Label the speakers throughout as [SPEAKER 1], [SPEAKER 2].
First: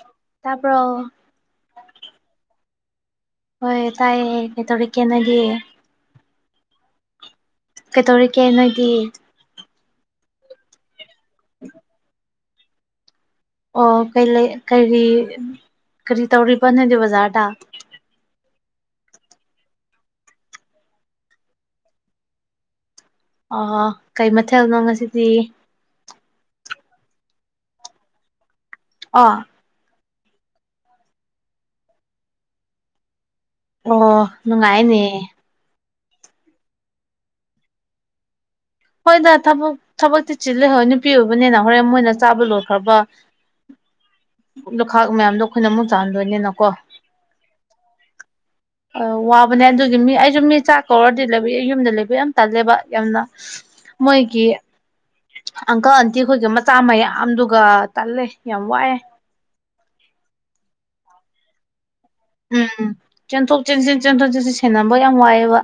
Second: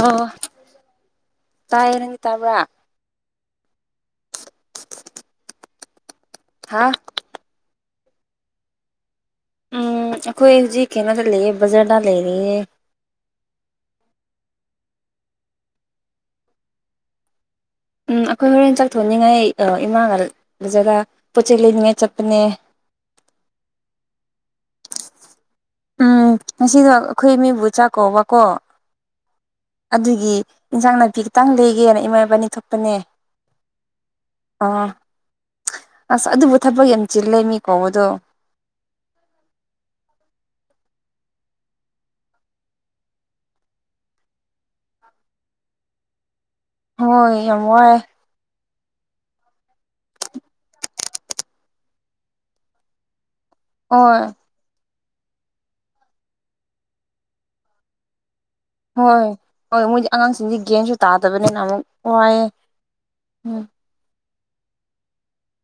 [SPEAKER 1] ꯑꯣꯣ
[SPEAKER 2] ꯇꯥꯕ꯭ꯔꯣ
[SPEAKER 1] ꯇꯥꯏꯌꯦꯦ ꯅꯪꯒꯤ ꯇꯥꯕ꯭ꯔꯥ
[SPEAKER 2] ꯍꯣꯏ ꯇꯥꯏꯌꯦ ꯀꯩꯇꯧꯔ ꯈꯦꯟꯅꯅꯒꯦꯦ
[SPEAKER 1] ꯍꯥꯥ
[SPEAKER 2] ꯀꯩꯗꯧꯔꯤꯒꯦ ꯅꯣꯏꯒꯤ
[SPEAKER 1] ꯎꯝ ꯑꯩꯈꯣꯏ ꯍꯧꯖꯤꯛ ꯀꯩꯅꯣꯗ ꯂꯩꯌꯦ ꯕꯖꯥꯔꯗ ꯂꯩꯔꯤꯌꯦ
[SPEAKER 2] ꯑꯣ ꯀꯩ ꯂꯩ ꯀꯔꯤ ꯇꯧꯔꯤꯕ ꯅꯡꯗꯤ ꯕꯖꯥꯔꯗ
[SPEAKER 1] ꯎꯝ ꯑꯩꯈꯣꯏ ꯍꯣꯔꯦꯟ ꯆꯥꯛꯊꯣꯛꯅꯤꯡꯉꯥꯏ ꯏꯃꯥꯒ ꯖꯒꯥ ꯄꯣꯠ ꯆꯩ ꯂꯩꯅꯤꯡꯉꯥꯏ ꯆꯠꯄꯅꯦ
[SPEAKER 2] ꯑꯥ ꯀꯩ ꯃꯊꯦꯜꯅꯣ ꯉꯁꯤꯗꯤ
[SPEAKER 1] ꯎꯝ ꯉꯁꯤꯗꯣ ꯑꯩꯈꯣꯏ ꯃꯤꯕꯨ ꯆꯥꯛꯀꯧꯕꯀꯣ
[SPEAKER 2] ꯑ
[SPEAKER 1] ꯑꯗꯨꯒꯤ ꯏꯟꯁꯥꯡ ꯅꯥꯄꯤ ꯈꯤꯇꯪ ꯂꯩꯒꯦꯅ ꯏꯃꯥ ꯏꯄꯥꯅꯤ ꯊꯣꯛꯄꯅꯦ
[SPEAKER 2] ꯑꯣ
[SPEAKER 1] ꯑꯥ
[SPEAKER 2] ꯅꯨꯡꯉꯥꯏꯅꯦ
[SPEAKER 1] ꯑꯁ ꯑꯗꯨꯕꯨ ꯊꯕꯛ ꯌꯥꯝ ꯆꯤꯜꯂꯦ ꯃꯤꯀꯣꯗꯣ
[SPEAKER 2] ꯍꯣꯏꯗ ꯊꯕꯛ ꯊꯕꯛꯇꯤ ꯆꯤꯂꯦ ꯍꯣꯏ ꯅꯨꯄꯤ ꯑꯣꯏꯕꯅꯤꯅ ꯍꯣꯔꯦꯟ ꯃꯣꯏꯅ ꯆꯥꯕ ꯂꯣꯏꯠꯈ꯭ꯔꯒ ꯂꯨꯈꯥꯛ ꯃꯌꯥꯝꯗꯣ ꯑꯩꯈꯣꯏꯅ ꯑꯃꯨꯛ ꯆꯥꯜꯗꯣꯏꯅꯤꯅꯀꯣ
[SPEAKER 1] ꯍꯣꯏ ꯌꯥꯝ ꯋꯥꯏꯌꯦ
[SPEAKER 2] [inaudible] ꯑ ꯋꯥꯕꯅꯦ ꯑꯗꯨꯒꯤ ꯃꯤ ꯑꯩꯁꯨ ꯃꯤ ꯆꯥꯛ ꯀꯧꯔꯗꯤ ꯂꯩꯕ ꯑꯩ ꯌꯨꯝꯗ ꯂꯩꯕ ꯌꯥꯝ ꯇꯜꯂꯦꯕ ꯌꯥꯝꯅ
[SPEAKER 1] ꯍꯣꯏ
[SPEAKER 2] ꯃꯣꯏꯒꯤ ꯑꯪꯀꯜ ꯑꯟꯇꯤ ꯈꯣꯏꯒꯤ ꯃꯆꯥ ꯃꯌꯥꯝꯗꯨꯒ ꯇꯜꯂꯦ ꯌꯥꯝ ꯋꯥꯏ
[SPEAKER 1] ꯍꯣꯏ ꯍꯣꯏ ꯃꯣꯏꯗꯤ ꯑꯉꯥꯡꯁꯤꯡꯗꯤ ꯒꯦꯟꯁꯨ ꯇꯥꯗꯕꯅꯤꯅ ꯑꯃꯨꯛ ꯋꯥꯏꯌꯦ
[SPEAKER 2] ꯎꯝ ꯆꯦꯟꯊꯣꯛ
[SPEAKER 1] ꯎꯝ
[SPEAKER 2] ꯆꯦꯟꯁꯤꯟ ꯆꯦꯟꯊꯣꯛ ꯆꯦꯟꯁꯤꯟ ꯁꯦꯟꯅꯕ ꯌꯥꯝ ꯋꯥꯏꯑꯦꯕ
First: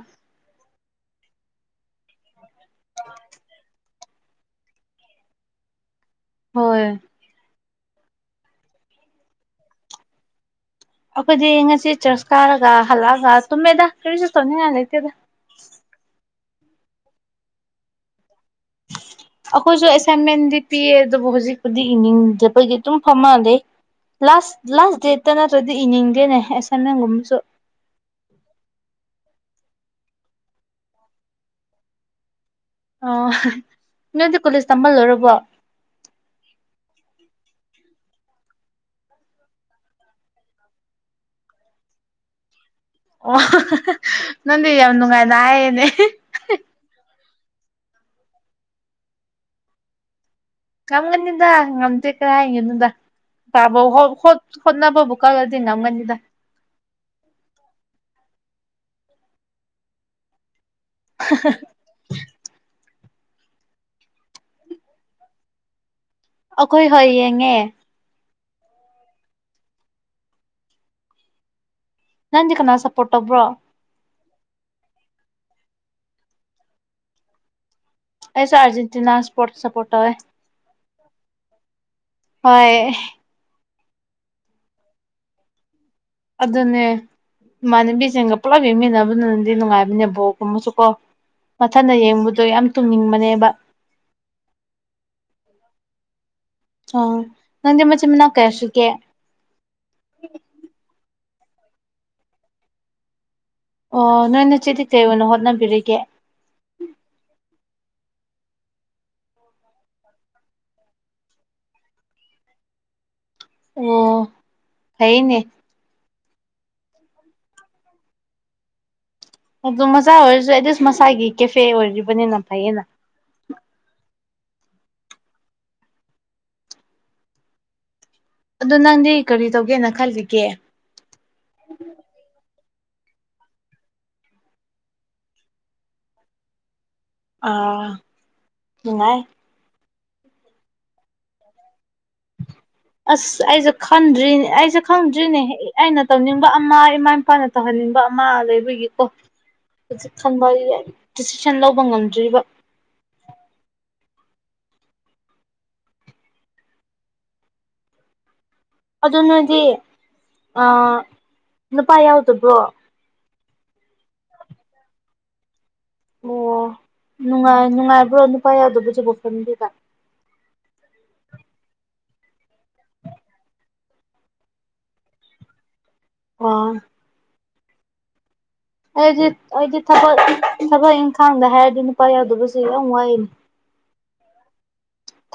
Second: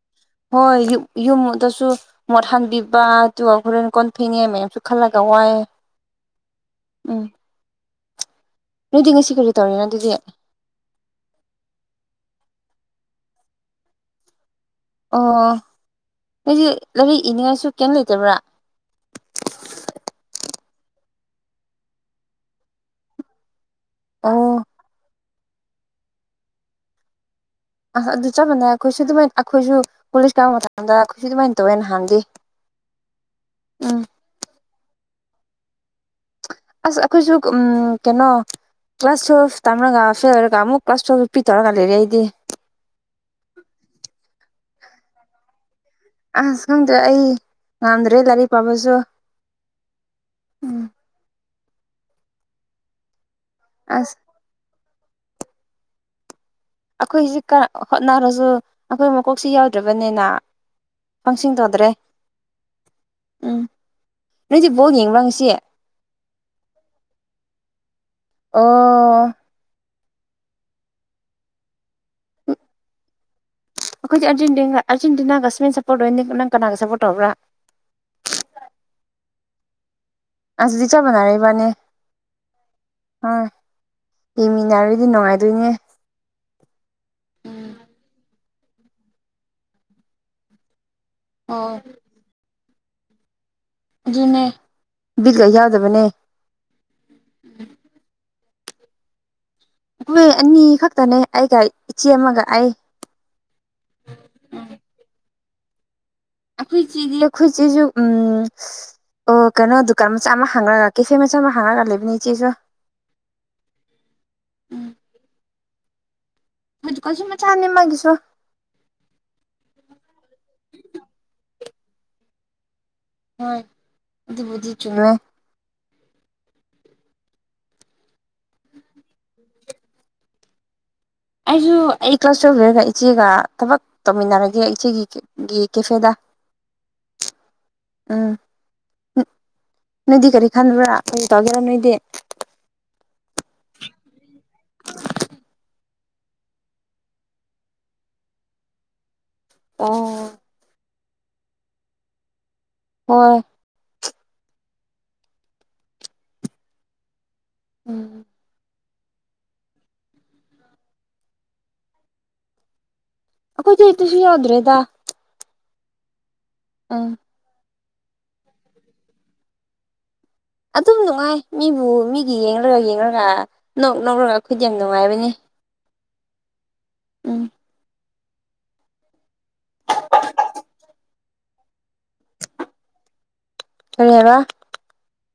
[SPEAKER 1] ꯍꯣꯏ ꯌꯨꯝꯗꯁꯨ ꯃꯣꯠ ꯍꯥꯟꯕꯤꯕ ꯑꯗꯨꯒ ꯍꯣꯔꯦꯟ ꯀꯣꯟ ꯐꯦꯡꯅꯤ ꯃꯌꯥꯝꯁꯨ ꯈꯜꯂꯒ ꯋꯥꯏꯌꯦ
[SPEAKER 2] ꯍꯣꯏ
[SPEAKER 1] ꯑꯝ ꯅꯣꯏꯗꯤ ꯉꯁꯤ ꯀꯔꯤ ꯇꯧꯔꯤꯅꯣ ꯑꯗꯨꯗꯤ
[SPEAKER 2] ꯑꯩꯈꯣꯏꯗꯤ ꯉꯁꯤ ꯆꯔꯁ ꯀꯥꯔꯒ ꯍꯜꯂꯛꯑꯒ ꯇꯨꯝꯃꯦꯗ ꯀꯔꯤꯁꯨ ꯇꯧꯅꯤꯡꯉꯥꯏ ꯂꯩꯇꯦ
[SPEAKER 1] ꯑꯣ ꯅꯣꯏꯁꯦ ꯂꯥꯏꯔꯤꯛ ꯏꯅꯤꯡꯉꯥꯏꯁꯨ ꯀꯩꯝ ꯂꯩꯇꯕ꯭ꯔꯥ
[SPEAKER 2] [inaudible] ꯑꯩꯈꯣꯏꯁꯨ ꯑꯦꯁꯥꯏꯟꯃꯦꯟꯗꯤ ꯄꯤꯌꯦ ꯑꯗꯨꯕꯨ ꯍꯧꯖꯤꯛꯄꯨꯗꯤ ꯏꯅꯤꯡꯗꯕꯒꯤ ꯑꯗꯨꯝ ꯐꯝꯃ ꯂꯩ
[SPEAKER 1] ꯑꯣ
[SPEAKER 2] ꯂꯥꯁ ꯂꯥꯁ ꯗꯦꯠꯇ ꯅꯠꯇ꯭ꯔꯗꯤ ꯏꯅꯤꯡꯗꯦꯅꯦ ꯑꯦꯁꯥꯏꯟꯃꯦꯟꯒꯨꯝꯕꯁꯨ
[SPEAKER 1] ꯑꯁ ꯑꯗꯨ ꯆꯞ ꯃꯅꯦ ꯑꯩꯈꯣꯏꯁꯨ ꯑꯗꯨꯃꯥꯏꯅ ꯑꯩꯈꯣꯏꯁꯨ ꯀꯣꯂꯦꯖ ꯀꯥꯕ ꯃꯇꯝꯗ ꯑꯩꯈꯣꯏꯁꯨ ꯑꯗꯨꯃꯥꯏꯅ ꯇꯧꯋꯦ ꯅꯍꯥꯟꯗꯤ
[SPEAKER 2] ꯑꯣ
[SPEAKER 1] ꯎꯝ
[SPEAKER 2] ꯅꯣꯏꯗꯤ ꯀꯣꯂꯦꯖ ꯇꯝꯕ ꯂꯣꯏꯔꯕꯣ
[SPEAKER 1] ꯑꯁ ꯑꯩꯈꯣꯏꯁꯨ ꯎꯝ ꯀꯩꯅꯣ ꯀ꯭ꯂꯥꯁ ꯇ꯭ꯋꯦꯜꯞ ꯇꯥꯝꯔꯒ ꯐꯦꯜ ꯑꯣꯏꯔꯒ ꯑꯃꯨꯛ ꯀ꯭ꯂꯥꯁ ꯇ꯭ꯋꯦꯜꯞ ꯄꯤꯊꯔꯒ ꯂꯩꯔꯦ ꯑꯩꯗꯤ
[SPEAKER 2] ꯑꯣ [unintelligible] ꯅꯪꯗꯤ ꯌꯥꯝ ꯅꯨꯡꯉꯥꯏꯅ ꯍꯥꯏꯌꯦꯅꯦ
[SPEAKER 1] ꯑꯁ ꯈꯪꯗꯦ ꯑꯩ ꯉꯝꯗ꯭ꯔꯦ ꯂꯥꯏꯔꯤꯛ ꯄꯥꯕꯁꯨ ꯎꯝ
[SPEAKER 2] ꯉꯝꯒꯅꯤꯗ ꯉꯝꯗꯦ ꯀꯔꯥꯏ ꯍꯥꯏꯒꯅꯣꯗ ꯇꯥꯕ
[SPEAKER 1] ꯑꯁ
[SPEAKER 2] [unintelligible] ꯍꯠꯅꯕ ꯀꯜꯂꯗꯤ ꯅꯝꯒꯅꯤꯗ
[SPEAKER 1] ꯑꯩꯈꯣꯏꯁꯤ ꯍꯣꯠꯅꯔꯁꯨ ꯑꯩꯈꯣꯏ ꯃꯀꯣꯛꯁꯤ ꯌꯥꯎꯗ꯭ꯔꯕꯅꯤꯅ [unintelligible] ꯇꯧꯗ꯭ꯔꯦ ꯎꯝ ꯅꯣꯏꯗꯤ ꯕꯣꯜ ꯌꯦꯡꯕꯔ ꯉꯁꯤ
[SPEAKER 2] ꯑꯩꯈꯣꯏ ꯍꯣꯏ ꯌꯦꯡꯉꯦ
[SPEAKER 1] ꯑꯣ
[SPEAKER 2] ꯅꯪꯗꯤ ꯀꯅꯥ ꯁꯞꯄꯣꯔꯠ ꯇꯧꯕ꯭ꯔꯣ
[SPEAKER 1] ꯑꯩꯈꯣꯏꯗꯤ ꯑꯔꯖꯦꯟꯇꯤ ꯑꯥꯔꯖꯦꯟꯇꯤꯅꯥꯒ ꯁꯄꯦꯟ ꯁꯞꯄꯣꯔꯠ ꯑꯣꯏ ꯅꯪ ꯀꯅꯥꯗ ꯁꯄꯣꯔꯠ ꯇꯧꯕ꯭ꯔꯥ
[SPEAKER 2] ꯑꯩꯁꯨ ꯑꯔꯖꯦꯟꯇꯤꯅꯥ ꯁꯄꯣꯔꯠ ꯁꯄꯣꯔꯠ ꯇꯧꯋꯦ
[SPEAKER 1] ꯑꯗꯨꯗꯤ ꯆꯞ ꯃꯥꯟꯅꯔꯦ ꯏꯕꯥꯟꯅꯤ
[SPEAKER 2] ꯍꯣꯏ
[SPEAKER 1] ꯑꯥ ꯌꯦꯃꯤꯟꯅꯔꯗꯤ ꯅꯨꯡꯉꯥꯏꯗꯣꯏꯅꯦ
[SPEAKER 2] ꯑꯗꯨꯅꯦ ꯏꯃꯥꯟꯅꯕꯤꯁꯤꯡꯒ ꯄꯨꯂꯞ ꯌꯦꯡꯃꯤꯟꯅꯕꯅ ꯅꯗꯤ ꯅꯨꯡꯉꯥꯏꯕꯅꯦ ꯕꯣꯜꯒꯨꯝꯕꯁꯦ ꯀꯣ
[SPEAKER 1] ꯍꯣꯏ
[SPEAKER 2] ꯃꯊꯟꯅ ꯌꯦꯡꯕꯗꯣ ꯌꯥꯝ ꯇꯨꯝꯅꯤꯡꯕꯅꯦꯕ
[SPEAKER 1] ꯑꯗꯨꯅꯦ ꯕꯤꯠꯒ ꯌꯥꯎꯗꯕꯅꯦ
[SPEAKER 2] ꯑ ꯅꯪꯗꯤ ꯃꯆꯤꯟ ꯃꯅꯥꯎ ꯀꯌꯥꯁꯨꯒꯦ
[SPEAKER 1] ꯑꯈꫭꯏ ꯑꯅꯤ ꯈꯛꯇꯅꯦ ꯑꯩꯒ ꯏꯆꯦ ꯑꯃꯒ ꯑꯩ
[SPEAKER 2] ꯑꯣ ꯅꯣꯏꯅꯆꯦꯗꯤ ꯀꯩ ꯑꯣꯏꯅ ꯍꯣꯠꯅꯕꯤꯔꯤꯒꯦ
[SPEAKER 1] ꯑꯩꯈꯣꯏ ꯆꯦꯗꯤ ꯑꯩꯈꯣꯏ ꯆꯦꯁꯨ ꯎꯝ ꯑꯣ ꯀꯩꯅꯣ ꯗꯨꯀꯥꯟ ꯃꯆꯥ ꯑꯃ ꯍꯥꯡꯉꯒ ꯀꯦꯐꯦ ꯃꯆꯥ ꯑꯃ ꯍꯥꯡꯉꯒ ꯂꯩꯕꯅꯦ ꯏꯆꯦꯁꯨ
[SPEAKER 2] ꯑꯣ ꯐꯩꯅꯦ
[SPEAKER 1] ꯍꫭꯏꯗꯨꯀꯥꯟꯁꯨ ꯃꯆꯥꯅꯤ ꯃꯥꯒꯤꯁꯨ
[SPEAKER 2] ꯑꯗꯨ ꯃꯆꯥ ꯑꯣꯏꯔꯁꯨ ꯑꯦꯠꯂꯤꯁ ꯃꯁꯥꯒꯤ ꯀꯦꯐꯦ ꯑꯣꯏꯔꯤꯕꯅꯤꯅ ꯐꯩꯌꯦꯅ
[SPEAKER 1] ꯍꯣꯏ ꯑꯗꯨꯕꯨꯗꯤ ꯆꯨꯝꯃꯦ
[SPEAKER 2] ꯑꯗꯣ ꯅꯪꯗꯤ ꯀꯔꯤ ꯇꯧꯒꯦꯅ ꯈꯜꯂꯤꯒꯦ
[SPEAKER 1] ꯑꯩꯁꯨ ꯑꯩ ꯀ꯭ꯂꯥꯁ ꯇꯧꯗꯔꯦꯗ ꯏꯆꯦꯒ ꯊꯕꯛ ꯇꯧꯃꯤꯟꯅꯔꯒꯦ ꯏꯆꯦꯒꯤ ꯒꯤ ꯀꯦꯐꯦꯗ
[SPEAKER 2] ꯑꯥ
[SPEAKER 1] ꯎꯝ
[SPEAKER 2] ꯅꯨꯡꯉꯥꯏ
[SPEAKER 1] ꯅꯣꯏꯗꯤ ꯀꯔꯤ ꯈꯟꯕ꯭ꯔꯥ ꯀꯔꯤ ꯇꯧꯒꯦꯔꯥ ꯅꯣꯏꯗꯤ
[SPEAKER 2] [inaudible] ꯑꯁ ꯑꯩꯁꯦ ꯈꯟꯗ꯭ꯔꯤꯅꯦ ꯑꯩꯁꯦ ꯈꯪꯗ꯭ꯔꯤꯅꯦ ꯑꯩꯅ ꯇꯧꯅꯤꯡꯕ ꯑꯃ ꯏꯃꯥ ꯏꯄꯥꯅ ꯇꯧꯍꯟꯅꯤꯡꯕ ꯑꯃ ꯂꯩꯕꯒꯤꯀꯣ ꯍꯧꯖꯤꯛ
[SPEAKER 1] ꯑꯣ
[SPEAKER 2] [unintelligible] ꯗꯤꯁꯤꯖꯟ ꯂꯧꯕ ꯉꯝꯗ꯭ꯔꯤꯕ
[SPEAKER 1] ꯍꯣꯏ ꯎꯝ
[SPEAKER 2] ꯑꯗꯨ ꯅꫭꯏꯗꯤ ꯑ ꯅꯨꯄꯥ ꯌꯥꯎꯗꯕ꯭ꯔꯣ
[SPEAKER 1] ꯑꯩꯈꯣꯏꯗꯤ ꯇꯨꯁꯨ ꯌꯥꯎꯗ꯭ꯔꯦꯗ
[SPEAKER 2] ꯑꯣ
[SPEAKER 1] [inaudible]
[SPEAKER 2] ꯅꯨꯡꯉꯥꯏ ꯅꯨꯡꯉꯥꯏꯕ꯭ꯔꯣ ꯅꯨꯄꯥ ꯌꯥꯎꯗꯕꯁꯦꯕꯨ ꯐꯦꯃꯤꯗ
[SPEAKER 1] ꯑꯗꯨꯝ ꯅꯨꯡꯉꯥꯏ ꯃꯤꯕꯨ ꯃꯤꯒꯤ ꯌꯦꯡꯂꯒ ꯌꯦꯡꯂꯒ ꯅꫭꯛ ꯅꫭꯛꯔꯒ ꯑꯩꯈꯣꯏꯗꯤ ꯌꯥꯝ ꯅꯨꯡꯉꯥꯏꯕꯅꯤ
[SPEAKER 2] ꯑꫭ
[SPEAKER 1] ꯎꯝ
[SPEAKER 2] ꯑꯩꯗꯤ ꯑꯩꯗꯤ ꯊꯕꯛ ꯊꯕꯛ ꯏꯪꯈꯥꯡꯗ ꯍꯥꯏꯔꯗꯤ ꯅꯨꯄꯥ ꯌꯥꯎꯗꯕꯁꯤ ꯌꯥꯝ ꯋꯥꯏꯅꯤ
[SPEAKER 1] ꯀꯔꯤ ꯍꯥꯏꯕ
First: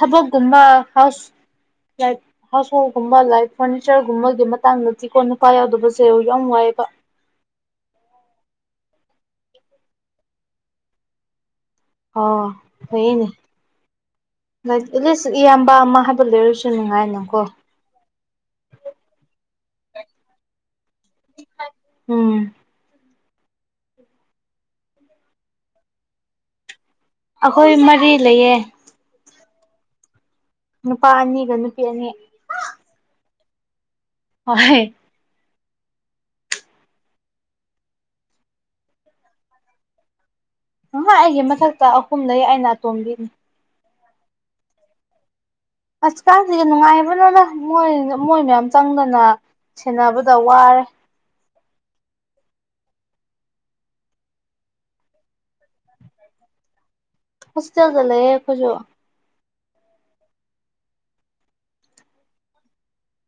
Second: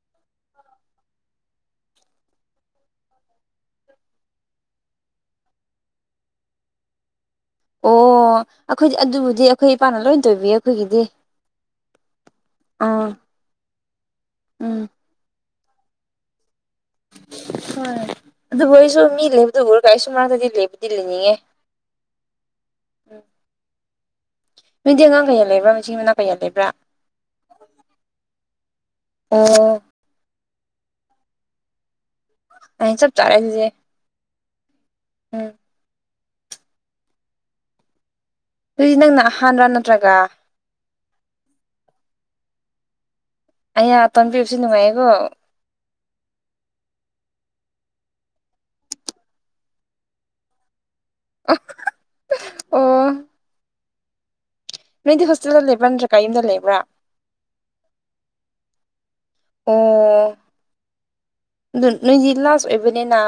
[SPEAKER 2] ꯊꯕꯛꯀꯨꯝꯕ ꯍꯥꯎꯁ [unintelligible] ꯍꯥꯎꯁ ꯍꯣꯜꯒꯨꯝꯕ ꯂꯥꯏꯛ ꯐꫪꯅꯤꯆꫪꯒꯨꯝꯕꯒꯤ ꯃꯇꯥꯡꯗꯗꯤꯀꯣ ꯅꯨꯄꯥ ꯌꯥꯎꯗꯕꯁꯦ ꯌꯥꯝ ꯋꯥꯏꯌꯦꯕ
[SPEAKER 1] ꯑꯣ ꯑꯩꯈꯣꯏꯗꯤ ꯑꯗꯨꯕꯨꯗꯤ ꯑꯩꯈꯣꯏ ꯏꯄꯥꯅ ꯂꯣꯏ ꯇꯣꯏꯕꯤ ꯑꯩꯈꯣꯏꯒꯤꯗꯤ
[SPEAKER 2] ꯑꯣ
[SPEAKER 1] ꯑꯥ
[SPEAKER 2] ꯐꯩꯌꯦꯅꯦ
[SPEAKER 1] ꯎꯝ
[SPEAKER 2] ꯂꯥꯏꯛ ꯑꯦꯠ ꯂꯤꯁ ꯏꯌꯥꯝꯕ ꯑꯃ ꯍꯥꯏꯕ ꯂꯩꯔꯁꯨ ꯁꯨ ꯅꯨꯡꯉꯥꯏꯅ
[SPEAKER 1] ꯍꯣꯏ ꯑꯗꯨꯕꯨ ꯑꯩꯁꯨ ꯃꯤ ꯂꯩꯕꯗꯕꯨꯔ ꯀꯥꯏꯁꯨ ꯃꯔꯛꯇꯗꯤ ꯂꯩꯕꯨꯗꯤ ꯂꯩꯅꯤꯡꯉꯦ
[SPEAKER 2] ꯎꯝ
[SPEAKER 1] ꯅꫭꯏꯗꯤ ꯑꯉꯥꯡ ꯀꯌꯥ ꯂꯩꯕ꯭ꯔꯥ ꯃꯆꯤꯟ ꯃꯅꯥꯎ ꯀꯌꯥ ꯂꯩꯕ꯭ꯔꯥ
[SPEAKER 2] ꯑꯩꯈꯣꯏ ꯃꯔꯤ ꯂꯩꯌꯦ
[SPEAKER 1] ꯑꯣ
[SPEAKER 2] ꯅꯨꯄꯥ ꯑꯅꯤꯒ ꯅꯨꯄꯤ ꯑꯅꯤ
[SPEAKER 1] ꯑꯦ ꯆꯞ ꯆꯥꯔꯦ ꯑꯗꯨꯗꯤ
[SPEAKER 2] ꯍꫭꯏ
[SPEAKER 1] ꯎꯝ ꯑꯗꯨꯗꯤ ꯅꯪꯅ ꯑꯍꯥꯟꯔ ꯅꯠꯇ꯭ꯔꯒ
[SPEAKER 2] ꫭꯏꯍ ꯑꯩꯒꯤ ꯃꯊꯛꯇ ꯑꯍꯨꯝ ꯂꯩ ꯑꯩꯅ ꯑꯇꯣꯝꯕꯤꯅꯤ
[SPEAKER 1] [unintelligible] ꯅꯨꯡꯉꯥꯏꯀꯣ
[SPEAKER 2] ꯑꯁ ꯀꯥꯏꯗꯒꯤ ꯅꯨꯡꯉꯥꯏꯕꯅꫭꯗ ꯃꯣꯏ ꯃꯣꯏ ꯃꯌꯥꯝ ꯆꯪꯗꯅ ꯁꯦꯟꯅꯕꯗ ꯋꯥꯔꯦ
[SPEAKER 1] [unintelligible] ꯑꯣ ꯅꯣꯏꯗꯤ ꯍꯣꯁꯇꯦꯜꯗ ꯂꯩꯕ ꯅꯗ꯭ꯔꯦꯀꯥ ꯌꯨꯝꯗ ꯂꯩꯕ꯭ꯔꯥ
[SPEAKER 2] ꯍꯣꯁꯇꯦꯜꯗꯂ ꯑꯦꯦ ꯈꯁꯨꯣ
[SPEAKER 1] ꯑꯣ ꯑꯗꯨ ꯅꯣꯏꯗꯤ ꯂꯥꯁ ꯑꯣꯏꯕꯅꯤꯅ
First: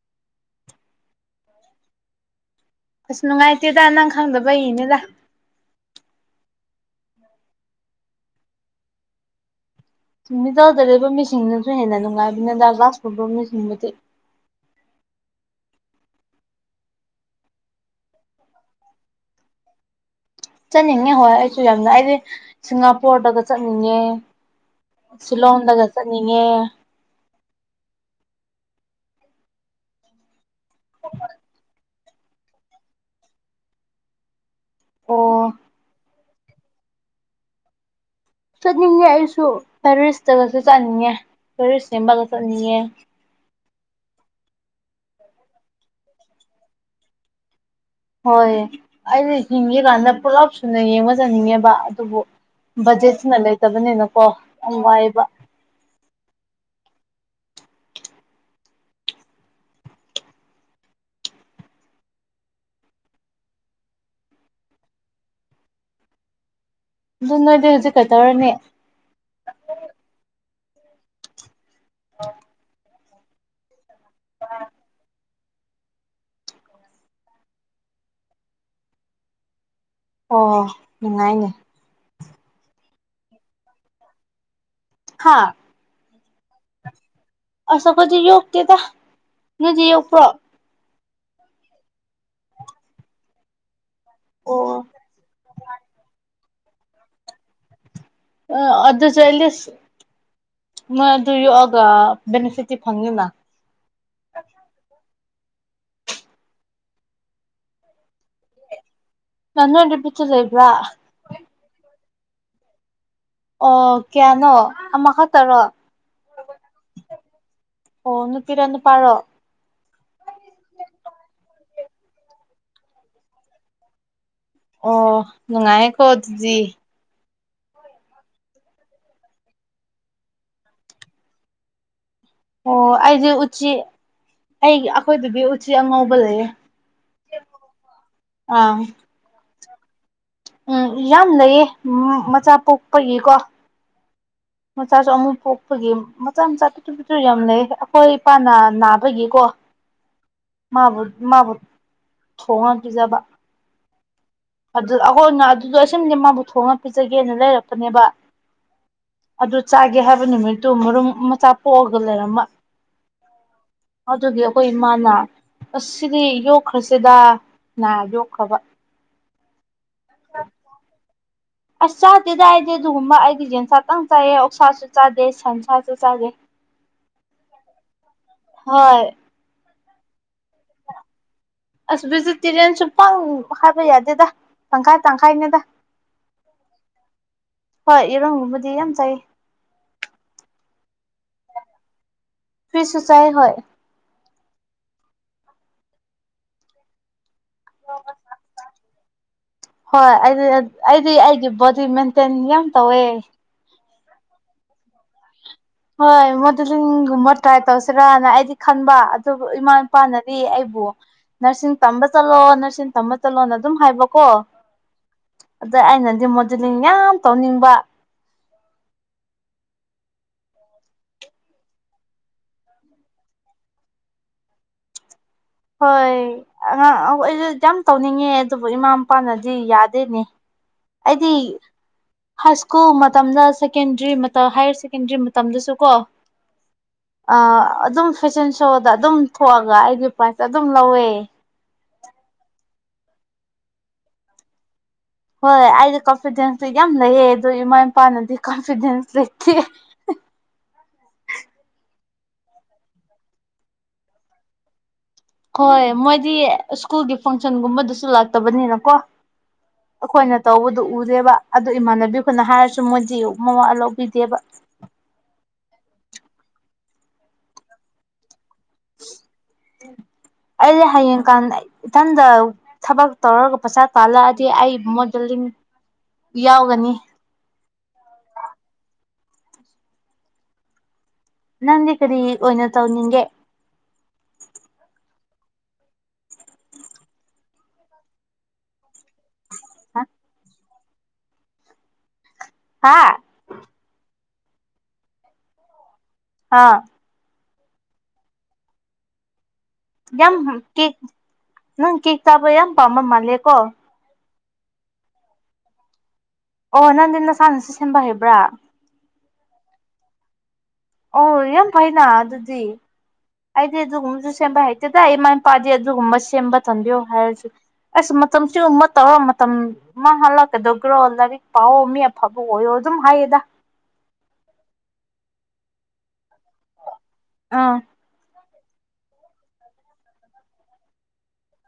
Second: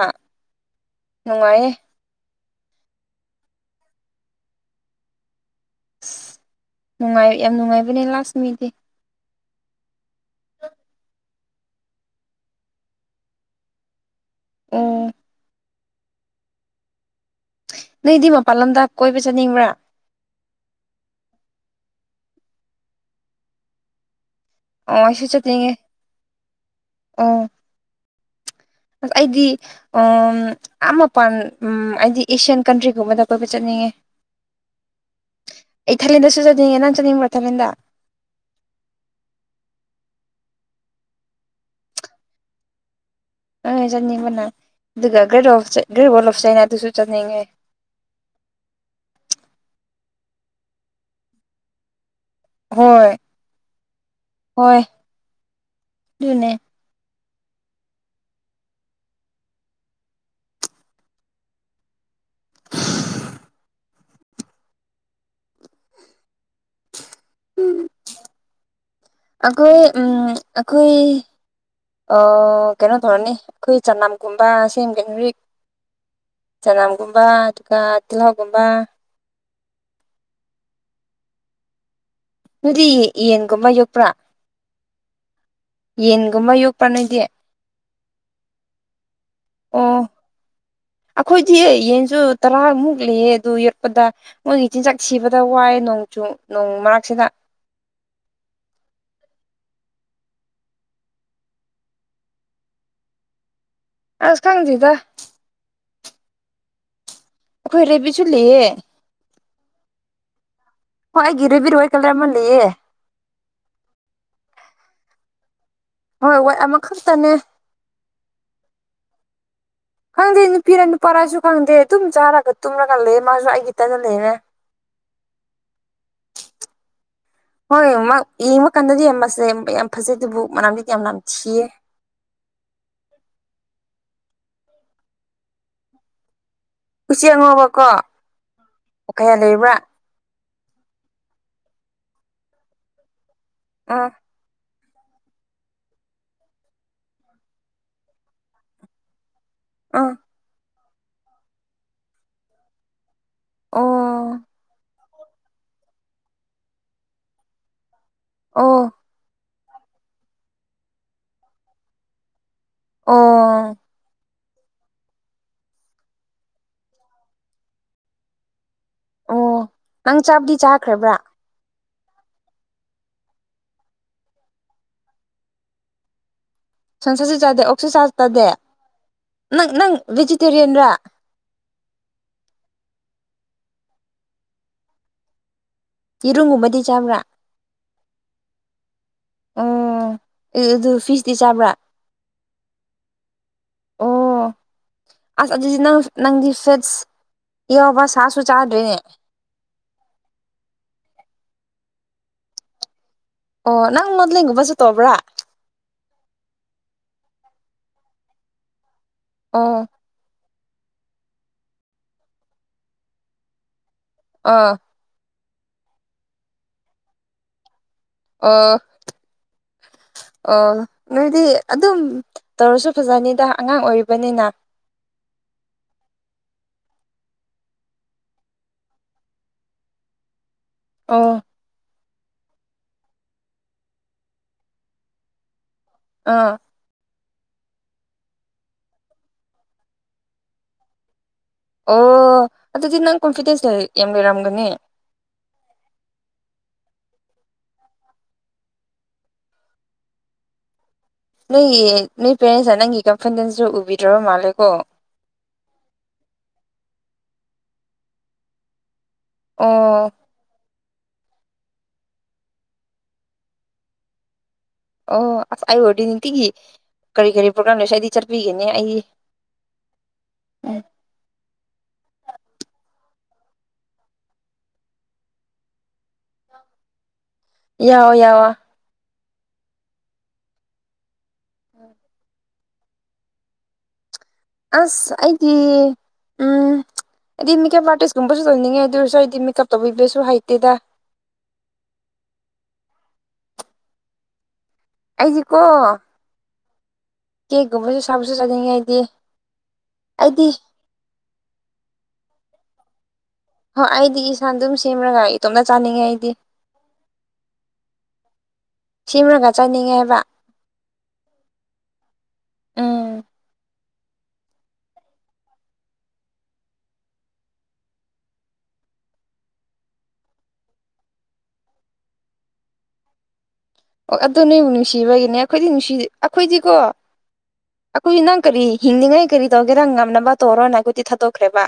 [SPEAKER 1] ꯅꯨꯡꯉꯥꯏꯌꯦꯦ
[SPEAKER 2] ꯑꯁ ꯅꯨꯡꯉꯥꯏꯇꯦꯗ ꯅꯪ ꯈꯪꯗꯕꯩꯏꯅꯦꯗ
[SPEAKER 1] ꯑꯁ ꯅꯨꯡꯉꯥꯏ ꯌꯥꯝ ꯅꯨꯡꯉꯥꯏꯕꯅꯦ ꯂꯥꯁ ꯃꯤꯗꯤ
[SPEAKER 2] ꯁꯨꯝ ꯃꯤꯇꯜꯗ ꯂꯩꯕ ꯃꯤꯁꯤꯡꯅꯁꯨ ꯍꯦꯟꯅ ꯅꯨꯡꯉꯥꯏꯕꯅꯤꯗ ꯒ꯭ꯂꯥꯁꯀꯨꯝꯕ ꯃꯤꯁꯤꯡꯕꯨꯗꯤ
[SPEAKER 1] ꯎꯝ ꯅꯣꯏꯗꯤ ꯃꯄꯥꯟ ꯂꯝꯗ ꯀꯣꯏꯕ ꯆꯠꯅꯤꯡꯕ꯭ꯔꯥ
[SPEAKER 2] ꯆꯠꯅꯤꯡꯉꯦ ꯍꯣꯏ ꯑꯩꯁꯨ ꯌꯥꯝꯅ ꯑꯩꯗꯤ ꯁꯤꯡꯒꯥꯄꯨꯔꯗꯒ ꯆꯠꯅꯤꯡꯉꯦ
[SPEAKER 1] ꯑꯣ ꯑꯩꯁꯨ ꯆꯠꯅꯤꯡꯉꯤ
[SPEAKER 2] ꯁꯤꯂꯣꯡꯗꯒ ꯆꯠꯅꯤꯡꯉꯦ
[SPEAKER 1] ꯑꯣ ꯑꯁ ꯑꯩꯗꯤ ꯎꯝ ꯑꯥ ꯃꯄꯥꯟ ꯎꯝ ꯑꯩꯗꯤ ꯑꯦꯁꯤꯌꯥꯟ ꯀꯟꯇ꯭ꯔꯤꯒꯨꯝꯕꯗ ꯀꯣꯏꯕ ꯆꯠꯅꯤꯡꯉꯦ
[SPEAKER 2] ꯑꯣ
[SPEAKER 1] ꯑꯩ ꯊꯥꯏꯂꯦꯟꯗꯁꯨ ꯆꯠ ꯉꯦ ꯅꯪ ꯆꯠꯅꯤꯡꯕ꯭ꯔ ꯊꯥꯏꯂꯦꯟꯗ
[SPEAKER 2] ꯆꯠꯅꯤꯡꯉꯦ ꯑꯩꯁꯨ ꯄꯦꯔꯤꯁꯇꯒꯁꯨ ꯆꯠꯅꯤꯡꯉꯦ ꯄꯦꯔꯤꯁ ꯌꯦꯡꯕꯒ ꯆꯠꯅꯤꯡꯉꯦ
[SPEAKER 1] [unintelligible] ꯆꯠꯅꯤꯡꯕꯅ ꯑꯗꯨꯒ great of great wall of ꯆꯥꯏꯅꯥꯗꯨꯁꯨ ꯆꯠꯅꯤꯡꯉꯦ
[SPEAKER 2] ꯍꯣꯏ ꯑꯩꯅ ꯍꯤꯡꯒꯦꯀꯥꯟꯗ ꯄꯨꯂꯞ ꯁꯨꯅ ꯌꯦꯡꯉꯖꯅꯤꯡꯉꯦꯕ ꯑꯗꯨꯕꯨ
[SPEAKER 1] ꯍꯣꯏ
[SPEAKER 2] ꯕꯖꯦꯠꯁꯤꯅ ꯂꯩꯇꯕꯅꯤꯅꯀꯣ ꯌꯥꯝ ꯋꯥꯏꯑꯕ
[SPEAKER 1] ꯨꯅꯦ
[SPEAKER 2] ꯑꯗꯨ ꯅꯣꯏꯗꯤ ꯍꯧꯖꯤꯛ ꯀꯩꯇꯧꯔꯅꯤ
[SPEAKER 1] ꯑꯩꯈꯣꯏ ꯎꯝ ꯑꯩꯈꯣꯏ ꯑ ꯀꯩꯅꯣ ꯊꯧꯔꯅꯤ ꯑꯩꯈꯣꯏ ꯆꯅꯝꯒꯨꯝꯕ ꯁꯦꯝꯒꯦ ꯍꯧꯖꯤꯛ ꯆꯅꯝꯒꯨꯝꯕ ꯑꯗꯨꯒ ꯇꯤꯜꯍꯥꯎꯒꯨꯝꯕ
[SPEAKER 2] ꯑꯣ ꯍꯣ ꯅꯨꯡꯉꯥꯏꯅꯦ
[SPEAKER 1] ꯅꯗꯤ ꯌꯦꯟꯒꯨꯝꯕ ꯌꯣꯛꯄ꯭ꯔꯥ
[SPEAKER 2] ꯍꯥꯥ
[SPEAKER 1] ꯌꯦꯟꯒꯨꯝꯕ ꯌꯣꯛꯄ ꯅꯣꯏꯗꯤ
[SPEAKER 2] ꯑ ꯀꯗꯤ ꯌꯣꯒ ꯇꯦ ꯇ ꯅꯗꯤ ꯌꯧ
[SPEAKER 1] ꯑꯣ
[SPEAKER 2] ꯄ꯭ꯔꯣ
[SPEAKER 1] ꯑꯩꯈꯣꯏꯗꯤ ꯌꯦꯟꯁꯨ ꯇꯔꯥꯃꯨꯛ ꯂꯩꯌꯦ ꯑꯗꯨ ꯆꯄꯗ ꯃꯣꯏꯒꯤ
[SPEAKER 2] ꯑꯣ
[SPEAKER 1] ꯆꯤꯟꯖꯥꯛ ꯁꯤꯕꯗ ꯋꯥꯏꯦ ꯅꯣꯡꯆꯨ ꯅꯣꯡ ꯃꯔꯛꯁꯤꯗ
[SPEAKER 2] ꯑꯗꯨꯁꯨ ꯑꯦꯠꯂꯤꯁ ꯃꯣꯏ ꯑꯗꯨ ꯌꯣꯛꯑꯒ ꯕꯦꯅꯤꯐꯤꯠꯇꯤ ꯐꯪꯅꯤꯤꯅ
[SPEAKER 1] ꯑꯁ ꯈꯪꯗꯗ ꯑꯩꯈꯣꯏ ꯔꯦꯕꯤꯁꯨ ꯂꯩꯌꯦ
[SPEAKER 2] ꯅꯪꯄꯤꯠꯇꯗ ꯏꯕ꯭ꯔꯥ
[SPEAKER 1] ꯍꯣꯏ ꯑꯩꯒꯤꯔꯦꯕꯤꯔꯣꯣꯏ ꯀꯂꯔꯃꯜ ꯂꯩꯌꯦ
[SPEAKER 2] ꯑꯣ ꯀꯌꯥꯅꯣ ꯑꯃ ꯇꯔꯣ
[SPEAKER 1] ꯍꯣꯏ ꯍꯣꯏ ꯑꯃꯈꯛꯇꯅꯦ
[SPEAKER 2] ꯑꯣꯅꯇꯤꯔꯅꯤ ꯄꯕꯣ
[SPEAKER 1] ꯈꯪꯗꯦ ꯅꯨꯄꯤꯔ ꯅꯨꯄꯥꯔꯥꯁꯨ ꯈꯪꯗꯦ ꯑꯗꯨꯨꯝ ꯆꯥꯔꯒ ꯇꯨꯝꯂꯒ ꯂꯩ ꯃꯥꯁꯨ ꯑꯩꯒꯤ ꯇꯅꯅꯦꯅꯦ
[SPEAKER 2] ꯑꯣ ꯅꯨꯡꯉꯥꯏ ꯀꯣ ꯑꯗꯨꯗꯤ
[SPEAKER 1] ꯍꯣꯏ ꯌꯦꯡꯕ ꯀꯥꯟꯗꯗꯤ ꯃꯁꯦ ꯌꯥꯝ ꯐꯖꯩ ꯑꯗꯨꯕꯨ ꯃꯅꯥꯝꯗꯤ ꯀ ꯌꯥꯝ ꯌꯥꯝ ꯊꯤꯌꯦꯦ
[SPEAKER 2] ꯑꯣ ꯑꯩꯗꯤ ꯎꯆꯤ ꯑꯩ ꯑꯩꯈꯣꯏꯗꯗꯤ ꯎꯆꯤ ꯑꯉꯧꯕ ꯂꯩꯌꯦ
[SPEAKER 1] ꯎꯆꯦꯛꯉꯕꯀꯣ
[SPEAKER 2] ꯑꯪ
[SPEAKER 1] ꯀꯌꯥ ꯂꯩꯕ꯭ꯔꯥ
[SPEAKER 2] ꯎꯝ ꯌꯥꯝ ꯂꯩꯌꯦ ꯃꯆꯥ ꯄꯣꯛꯄꯒꯤꯀꯣ
[SPEAKER 1] ꯑꯥ
[SPEAKER 2] ꯃꯆꯥꯁꯨ ꯑꯃꯨꯛ ꯄꯣꯛꯄꯒꯤ ꯃꯆꯥ ꯃꯆꯥ ꯄꯤꯠꯇꯨ ꯄꯤꯠꯇꯨ ꯌꯥꯝ ꯂꯩ ꯑꯩꯈꯣꯏ ꯏꯄꯥꯅ ꯅꯥꯕꯒꯤꯀꯣ
[SPEAKER 1] ꯑꯥ
[SPEAKER 2] ꯃ ꯊꯣꯍꯅ ꯄꯖꯕ
[SPEAKER 1] ꯑꯣ
[SPEAKER 2] ꯑꯗꯨ ꯑꯩꯈꯣꯏꯅ ꯑꯗꯨꯗꯣ ꯑꯁꯝꯗꯤ ꯃꯥꯕꯨ ꯊꯣꯛꯣꯡꯅ ꯄꯤꯖꯒꯦꯅ ꯂꯩꯔꯛꯄꯅꯦꯕ
[SPEAKER 1] ꯑꯣ
[SPEAKER 2] ꯑꯗꯨ ꯆꯥꯒꯦ ꯍꯥꯏꯕ ꯅꯨꯃꯤꯠꯇꯨ ꯃꯔꯨꯝ ꯃꯆꯥ ꯄꯣꯛꯑꯒ ꯂꯩꯔꯃ
[SPEAKER 1] ꯑꯣ
[SPEAKER 2] ꯑꯗꯨꯗꯤ ꯑꯩꯈꯣꯏ ꯏꯃꯥꯅ ꯑꯁ ꯁꯤꯗꯤ ꯌꯣꯛꯈ꯭ꯔꯁꯤꯦꯗ ꯅꯥ ꯌꯣꯛꯈ꯭ꯔꯕ
[SPEAKER 1] ꯑꯣ ꯅꯪ ꯆꯥꯕꯗꯤ ꯆꯥꯈ꯭ꯔꯕ꯭ꯔꯥ
[SPEAKER 2] ꯑꯁ ꯆꯥꯗꯦ ꯗꯥꯏꯗꯤ ꯑꯗꯨꯒꯨꯝꯕ ꯑꯩꯗꯤ ꯌꯦꯖꯦꯟꯁꯥꯇꯪ ꯆꯥꯏꯑ ꯑꯣꯛꯁꯥꯁꯨ ꯆꯥꯗꯦ ꯁꯟꯁꯥꯁꯨ ꯆꯥꯗꯦ [inaudible]
[SPEAKER 1] ꯁꯟꯁꯥꯁꯨꯠ ꯆꯥꯗꯦ ꯑꯣꯛꯁꯥꯁꯥꯠ ꯇꯥꯗꯦ
[SPEAKER 2] ꯍꯣꯏ
[SPEAKER 1] ꯅꯪ ꯅꯪ ꯚꯦꯖꯤꯇꯦꯔꯤꯌꯟꯔꯥ
[SPEAKER 2] ꯑꯁ ꯚꯦꯖꯤꯇꯦꯔꯤꯌꯥꯟꯁꯨ ꯄꯥꯛ ꯍꯥꯏꯕ ꯌꯥꯗꯦꯗ ꯇꯪꯈꯥꯏ ꯇꯪꯈꯥꯏꯅꯤꯗ
[SPEAKER 1] ꯌꯦꯔꯨꯝꯒꯨꯝꯕꯗꯤ ꯆꯥꯕ꯭ꯔꯥ
[SPEAKER 2] ꯍꯣꯏ ꯏꯔꯪꯕꯕꯨꯗꯤ ꯌꯥꯝ ꯆꯥꯏ
[SPEAKER 1] ꯑꯣ ꯑꯗꯨ ꯐꯤꯁꯇꯤ ꯆꯥꯕ꯭ꯔꯥ
[SPEAKER 2] ꯐ꯭ꯔꯤ ꯁꯨꯆꯥꯏ ꯍ
[SPEAKER 1] ꯑꯣ ꯑꯁ ꯑꯗꯨꯗꯤ ꯅꯪ ꯅꯪꯒꯤ ꯐꯦꯠꯁ ꯏꯕ ꯁꯥꯁꯨ ꯆꯥꯗꯣꯏꯅꯦ
[SPEAKER 2] ꯍꯣꯏ ꯑꯩꯗꯤ ꯑꯩꯗꯤ ꯑꯩꯒꯤ ꯕꯣꯗꯤ ꯃꯦꯟꯇꯦꯟ ꯌꯥꯝ ꯇꯧꯋꯦ
[SPEAKER 1] ꯑꯣ ꯅꯪ ꯃꯗꯂꯤꯒꯣꯕ ꯆꯠꯇꯕ꯭ꯔꯥ
[SPEAKER 2] ꯍꯣꯏ ꯃꯣꯗꯂꯤꯡꯒꯨꯝꯕ ꯇ꯭ꯔꯥꯏ ꯇꯧꯁꯤꯔꯥꯅ ꯑꯩꯗꯤ ꯈꯟꯕ ꯑꯗꯨꯕꯨ ꯏꯃꯥ
[SPEAKER 1] ꯑꯣ
[SPEAKER 2] ꯏꯄꯥꯅ ꯑꯩꯕꯨ ꯅꯔꯁꯤꯡ ꯇꯝꯕ ꯆꯠꯂꯣ ꯅꯔꯁꯤꯡ ꯇꯝꯕ ꯆꯠꯂꯣꯅ ꯑꯗꯨꯝ ꯍꯥꯏꯕꯀꯣ
[SPEAKER 1] ꯑꯥ
[SPEAKER 2] ꯑꯗ ꯑꯩꯅꯗꯤ ꯃꯣꯗꯦꯂꯤꯡ ꯌꯥꯝ ꯇꯧꯅꯤꯡꯕ
[SPEAKER 1] ꯑ ꯑꯣ ꯅꯣꯏꯗꯤ ꯑꯗꯨꯝ ꯇꯧꯔꯁꯨ ꯐꯖꯅꯤꯗ ꯑꯉꯥꯡ ꯑꯣꯏꯔꯤꯕꯅꯤꯅ
[SPEAKER 2] ꯍꯣꯏ ꯑꯉꯥꯡ ꯑꯩꯁꯨ ꯌꯥꯝ ꯇꯧꯅꯤꯡꯉꯦ ꯑꯗꯨꯕꯨ ꯏꯃꯥ ꯃꯄꯥꯅꯗꯤ ꯌꯥꯗꯦꯅꯦ
[SPEAKER 1] ꯑꯣ
[SPEAKER 2] ꯑꯩꯗꯤ ꯍꯥꯏ ꯁ꯭ꯀꯨꯜ ꯃꯇꯝꯗ ꯁꯦꯀꯦꯟꯗ꯭ꯔꯤ ꯍꯥꯌꯔ ꯁꯦꯀꯦꯟꯗ꯭ꯔꯤ ꯃꯇꯝꯗꯁꯨ ꯀꯣ
[SPEAKER 1] ꯑꯥ
[SPEAKER 2] ꯑ ꯑꯗꯨꯝ ꯐꯦꯁꯟ ꯁꯣꯗ ꯑꯗꯨꯝ ꯊꯣꯛꯑꯒ ꯑꯩꯒꯤ ꯄ꯭ꯔꯥꯏꯖꯇ ꯑꯗꯨꯝ ꯂꯧꯋꯦ
[SPEAKER 1] ꯑꯣ ꯑꯗꯨꯗꯤ ꯅꯪ ꯀꯣꯟꯐꯤꯗꯦꯟꯁ ꯌꯥꯝ ꯂꯩꯔꯝꯒꯅꯤ
[SPEAKER 2] ꯍꯣꯏ ꯑꯩꯗꯤ ꯀꯟꯐꯤꯗꯦꯟꯁꯇ ꯌꯥꯝ ꯂꯩꯌꯦ ꯑꯗꯨꯗ ꯏꯃꯥ ꯏꯄꯥꯅꯗꯤ ꯀꯟꯐꯤꯗꯦꯟꯁ ꯂꯩꯇꯦ
[SPEAKER 1] ꯅꯣꯏꯒꯤ ꯅꯣꯏ ꯄꯦꯔꯦꯟꯁ ꯅꯪꯒꯤ ꯀꯝꯄꯟꯗꯁꯨ ꯎꯕꯤꯗ꯭ꯔꯕ ꯃꯥꯜꯂꯦꯀꯣ
[SPEAKER 2] ꯍꯣꯏ ꯃꯣꯏꯗꯤ ꯁ꯭ꯀꯨꯜꯒꯤ ꯐꯪꯁꯟꯒꯨꯝꯕꯗꯁꯨ ꯂꯥꯛꯇꯕꯅꯤꯅꯀꯣ
[SPEAKER 1] ꯑꯣ
[SPEAKER 2] ꯑꯩꯈꯣꯏꯅ ꯇꯧꯕꯗꯨꯣ ꯎꯗꯦꯕ ꯑꯗꯨ ꯏꯃꯥꯟꯅꯕꯤ ꯑꯩꯈꯣꯏꯅ ꯍꯥꯏꯔꯁꯨ ꯃꯣꯏꯗꯤꯛ ꯃꯃ ꯂꯧꯕꯤꯗꯦꯕ
[SPEAKER 1] ꯑꯣ ꯑꯁ ꯑꯩ ꯑꯣꯏꯔꯗꯤ ꯅꯨꯡꯇꯤꯒꯤ ꯀꯔꯤ ꯀꯔꯤ ꯄ꯭ꯔꯣꯒꯥꯝ ꯂꯩꯁꯦ ꯍꯥꯏꯗꯤ ꯆꯔ ꯄꯤꯒꯅꯦ ꯑꯩ
[SPEAKER 2] ꯑ
[SPEAKER 1] ꯎꯝ
[SPEAKER 2] ꯍꯥꯏꯌꯦꯡ ꯀꯥꯟ ꯏꯊꯟꯗ ꯊꯕꯛ ꯇꯧꯔꯒ ꯄꯩꯁꯥ ꯇꯥꯜꯂꯛꯑꯗꯤ ꯑꯩ ꯃꯣꯗꯜꯂꯤꯡ ꯌꯥꯎꯒꯅꯤ
[SPEAKER 1] ꯌꯥꯎ ꯌꯥꯋꯥ
[SPEAKER 2] ꯅꯪꯗꯤ ꯀꯔꯤ ꯑꯣꯏꯅ ꯇꯧꯅꯤꯡꯦ
[SPEAKER 1] ꯑꯁ ꯑꯩꯗꯤ ꯎꯝ ꯍꯥꯏꯗꯤ ꯃꯦꯀꯦꯞ ꯑꯥꯔꯇꯤꯁꯀꯨꯝꯕꯁꯨ ꯇꯧꯅꯤꯡꯉꯦ ꯑꯗꯨ ꯑꯣꯏꯔꯁꯨ ꯑꯩꯗꯤ ꯀꯞ ꯇꯧꯕꯤꯕꯦꯁꯨ ꯍꯥꯏꯇꯦꯗ
[SPEAKER 2] ꯍꯥꯥ
[SPEAKER 1] ꯑꯩꯁꯤ ꯀꯣ
[SPEAKER 2] ꯍꯥꯥ
[SPEAKER 1] ꯀꯦꯒꯨꯝꯕꯁꯨ ꯁꯥꯕꯁꯨ ꯆꯠꯅꯤꯡꯉꯦꯗꯤ
[SPEAKER 2] ꯌꯥꯝ ꯀꯦꯛ ꯅꯪ ꯀꯦꯛ ꯇꯥꯕ ꯌꯥꯝ ꯄꯥꯝꯕ ꯃꯥꯜꯂꯦ ꯀꯣ
[SPEAKER 1] ꯑꯣ ꯑꯩꯗꯤ ꯏꯁꯥ ꯑꯗꯨꯝ ꯁꯦꯝꯃꯒ ꯏꯇꯣꯝꯅ ꯆꯥꯅꯤꯡꯉꯦ ꯑꯩꯗꯤ
[SPEAKER 2] ꯑꯣ ꯅꯪꯗꯤ ꯅꯁꯥꯅꯁꯨ ꯁꯦꯝꯕ ꯍꯩꯕ꯭ꯔꯥ
[SPEAKER 1] ꯁꯦꯝꯃꯒ ꯆꯠꯅꯤꯡꯉꯦ ꯍꯥꯏꯕ
[SPEAKER 2] ꯑꯣ ꯌꯥꯝ ꯐꯩꯅ ꯑꯗꯨꯗꯤ
[SPEAKER 1] ꯎꯝ
[SPEAKER 2] ꯑꯩꯗꯤ ꯑꯗꯨꯒꯨꯝꯕꯁꯨ ꯁꯦꯝꯕ ꯍꯩꯇꯦꯗ ꯏꯃꯥ ꯏꯄꯥꯗꯤ ꯑꯗꯨꯒꯨꯝꯕ ꯁꯦꯝꯕ ꯊꯝꯕꯤꯌꯣ ꯍꯥꯏꯔꯁꯨ ꯑꯁ ꯃꯇꯝꯁꯤꯒ ꯑꯃ ꯇꯧꯔ ꯃꯇꯝ ꯃꯥ ꯍꯜꯂꯛꯀꯗꯧꯧꯕ꯭ꯔꯣ ꯂꯥꯏꯔꯤꯛ ꯄꯥꯛꯑꯣ ꯃꯤ ꯑꯐꯕ ꯑꯣꯏꯌꯣ ꯑꯗꯨꯝ ꯍꯥꯏꯌꯦꯗ
[SPEAKER 1] ꯑꯣ ꯑꯗꯨ ꯅꯣꯏꯕꯨꯛ ꯅꯨꯡꯁꯤꯕꯒꯤꯅꯦ ꯑꯩꯈꯣꯏꯗꯤ ꯅꯨꯡꯁꯤ ꯑꯩꯈꯣꯏꯗꯤꯀꯣ
[SPEAKER 2] ꯑꯥ
[SPEAKER 1] ꯑꯩꯈꯣꯏ ꯅꯪ ꯀꯔꯤ ꯍꯤꯡꯅꯤꯡꯉꯩ ꯀꯔꯤ ꯇꯧꯒꯦꯔ ꯉꯝꯅꯕ ꯇꯧꯔꯣꯅ ꯑꯩꯈꯣꯏꯗꯤ ꯊꯥꯗꯣꯛꯈ꯭ꯔꯦꯕ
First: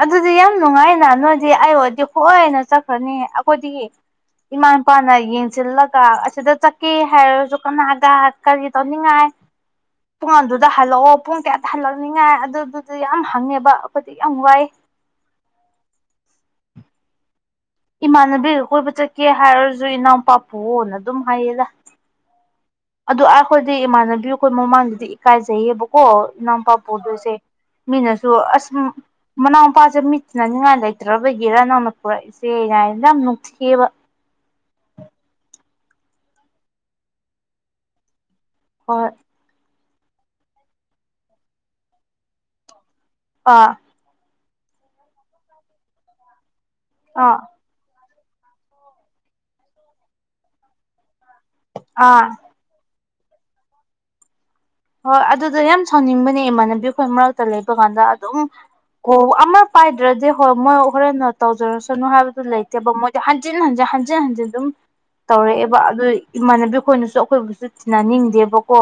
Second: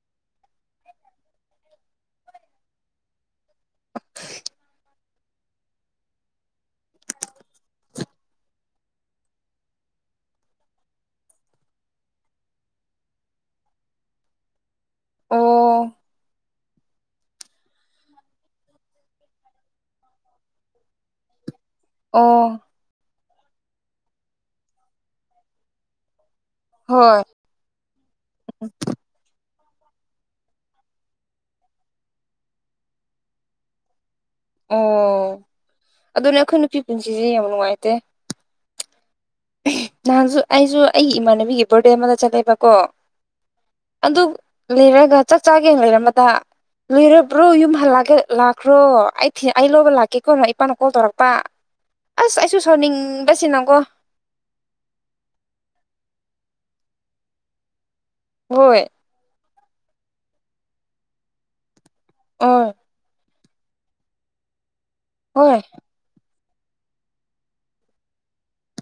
[SPEAKER 2] ꯑꯗꯨꯗꯤ ꯌꯥꯝ ꯅꯨꯡꯉꯥꯏꯅ ꯅꯣꯏꯗꯤ ꯑꯩ ꯑꯣꯏꯗꯤ ꯍꯣꯏꯅ ꯆꯠꯈ꯭ꯔꯅꯤ ꯑꯩꯈꯣꯏꯗꯤ ꯏꯃꯥ ꯏꯄꯥꯅ ꯌꯦꯡꯁꯤꯜꯂꯒ ꯑꯁꯤꯗ ꯆꯠꯀꯦ ꯍꯥꯏꯔꯁꯨ ꯀꯅꯥꯒ ꯀꯔꯤ ꯇꯧꯅꯤꯡꯉꯥꯏ ꯇꯣꯉꯥꯟꯗꯨꯗ ꯍꯜꯂꯛꯑꯣ ꯄꯨꯡ ꯀꯌꯥꯗ ꯍꯜꯂꯛꯅꯤꯉꯥꯏ ꯑꯗꯨꯗꯨꯗꯤ ꯌꯥꯝ ꯍꯪꯉꯦꯕ ꯑꯩꯈꯣꯏꯗꯤ ꯌꯥꯝ ꯋꯥꯏ
[SPEAKER 1] ꯑꯣ
[SPEAKER 2] ꯏꯃꯥꯟꯅꯕꯤꯒ ꯀꯣꯏꯕ ꯆꯠꯀꯦ ꯍꯥꯏꯔꯁꯨ ꯏꯅꯥꯎꯄꯥꯄꯨꯅ ꯑꯗꯨꯝ ꯍꯥꯏꯌꯦꯗ
[SPEAKER 1] ꯑꯣ
[SPEAKER 2] ꯑꯗꯨ ꯑꯥ ꯈꯣꯏꯗꯤ ꯏꯃꯥꯟꯅꯕꯤ ꯈꯣꯏ ꯃꯃꯥꯡꯗꯗꯤ ꯏꯀꯥꯏꯖꯩꯌꯦꯕ ꯀꯣ ꯅꯝꯄꯥꯛ
[SPEAKER 1] ꯍꯣꯏ
[SPEAKER 2] ꯄꯨꯗꯣꯏꯁꯦ ꯃꯤꯅꯁꯨ ꯑꯁ ꯃꯅꯥꯎꯄꯥꯁꯦ ꯃꯤꯇꯤꯅꯅꯤꯡꯉꯥꯏ ꯂꯩꯇ꯭ꯔꯕꯒꯤꯔ ꯅꯪꯅ ꯄꯨꯔꯛꯏꯁꯦ ꯍꯥꯏꯌꯦ ꯌꯥꯝ ꯅꯨꯡꯊꯤꯑꯕ
[SPEAKER 1] ꯑꯣ ꯑꯗꯨꯅꯦ ꯑꯩꯈꯣꯏ ꯅꯨꯄꯤ ꯄꯨꯟꯁꯤꯁꯦ ꯌꯥꯝ ꯅꯨꯡꯉꯥꯏꯇꯦ
[SPEAKER 2] ꯍꯣꯏ
[SPEAKER 1] ꯑꯦ ꯅꯍꯥꯟꯁꯨ ꯑꯩꯁꯨ ꯑꯩꯒꯤ ꯏꯃꯥꯟꯅꯕꯤꯒꯤ ꯕꯥꯔꯗꯦ ꯑꯃꯗ ꯆꯠꯂꯦꯕꯀꯣ
[SPEAKER 2] ꯑꯥ
[SPEAKER 1] ꯑꯗꯨꯞ ꯂꯩꯔꯒ ꯆꯥꯛ ꯆꯥꯒꯦꯅ ꯉꯥꯏꯔꯝꯕꯗ
[SPEAKER 2] ꯑꯥ
[SPEAKER 1] ꯂꯣꯏꯔꯕ꯭ꯔꯣ ꯌꯨꯝ ꯍꯜꯂꯒ ꯂꯥꯛ ꯀ꯭ꯔꯣ ꯑꯩ ꯊꯤ ꯑꯩ ꯂꯧꯕ ꯂꯥꯛꯀꯦ ꯀꯣ ꯅ ꯏꯄꯥꯅ ꯀꯣꯜ ꯇꯧꯔꯛꯄ
[SPEAKER 2] ꯑꯥ
[SPEAKER 1] ꯑꯁ ꯑꯩꯁꯨ ꯁꯥꯎꯅꯤꯡꯕꯁꯤꯅꯀꯣ
[SPEAKER 2] ꯍꯣꯏ ꯑꯗꯨꯗꯣ ꯌꯥꯝ ꯁꯥꯎꯅꯤꯡꯕꯅꯦ ꯏꯃꯥꯟꯅꯕꯤ ꯈꯣꯏ ꯃꯔꯛꯇ ꯂꯩꯕ ꯀꯥꯟꯗ ꯑꯗꯨꯝ
[SPEAKER 1] ꯍꯣꯏ
[SPEAKER 2] ꯀꯣꯜ ꯑꯃ ꯄꯥꯏꯗ꯭ꯔꯗꯤ ꯍꯣ ꯃꯣꯏ ꯍꯣꯔꯟꯅ ꯇꯧꯖꯔꯁꯅꯨ ꯍꯥꯏꯕꯗꯨ
[SPEAKER 1] ꯍꯣꯏ
[SPEAKER 2] ꯂꯩꯇꯦꯕ ꯃꯣꯏ ꯍꯟꯖꯤꯟ ꯍꯟꯖꯤꯟ ꯍꯟꯖꯤꯟ ꯍꯟꯖꯤꯟ ꯑꯗꯨꯝ
[SPEAKER 1] ꯍꯣꯏ
[SPEAKER 2] ꯇꯧꯔꯛꯑꯦꯕ ꯑꯗꯨꯏ ꯏꯃꯥꯟꯅꯕꯤ ꯈꯣꯏꯅꯁꯨ ꯑꯩꯈꯣꯏꯕꯨꯁꯨ ꯇꯤꯟꯅꯅꯤꯡꯗꯦꯕꯀꯣ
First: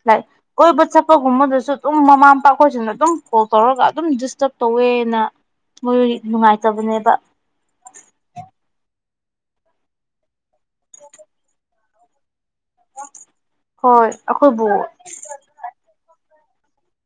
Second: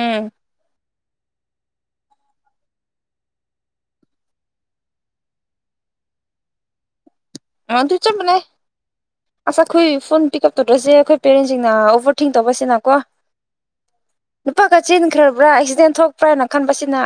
[SPEAKER 1] ꯎꯝ
[SPEAKER 2] ꯂꯥꯏꯛ ꯀꯣꯏꯕ ꯆꯠ [unintelligible] ꯕꯗꯁꯨ ꯑꯗꯨꯝ ꯃꯃꯥ ꯃꯄꯥ ꯈꯣꯏꯁꯤꯅ ꯑꯗꯨꯝ ꯐꯣꯜ ꯇꯧꯔꯒ ꯑꯗꯨꯝ ꯗꯤꯁꯇꯔꯕ ꯇꯧꯋꯦꯅ ꯃꯣꯏ ꯅꯨꯡꯉꯥꯏꯇꯕꯅꯦꯕ
[SPEAKER 1] ꯑꯗꯨ ꯆꯞ ꯃꯥꯟꯅꯏ ꯑꯁ ꯑꯩꯈꯣꯏ ꯐꯣꯟ ꯄꯤꯛ ꯑꯞ ꯇꯧꯗ꯭ꯔꯁꯦ ꯑꯩꯈꯣꯏ ꯄꯦꯔꯦꯟꯁꯤꯡꯅ ꯑꯣꯕꯔꯠ ꯊꯤꯡ ꯇꯧꯕꯁꯤꯅꯀꯣ
[SPEAKER 2] ꯍꯣꯏ ꯑꯩꯈꯣꯏꯕꯨ
[SPEAKER 1] ꯅꯨꯄꯥꯒ ꯆꯦꯟꯈ꯭ꯔꯕ꯭ꯔꯥ ꯑꯦꯛꯁꯤꯗꯦꯟ ꯊꯣꯛꯄ꯭ꯔꯥꯅ ꯈꯟꯕꯁꯤꯅ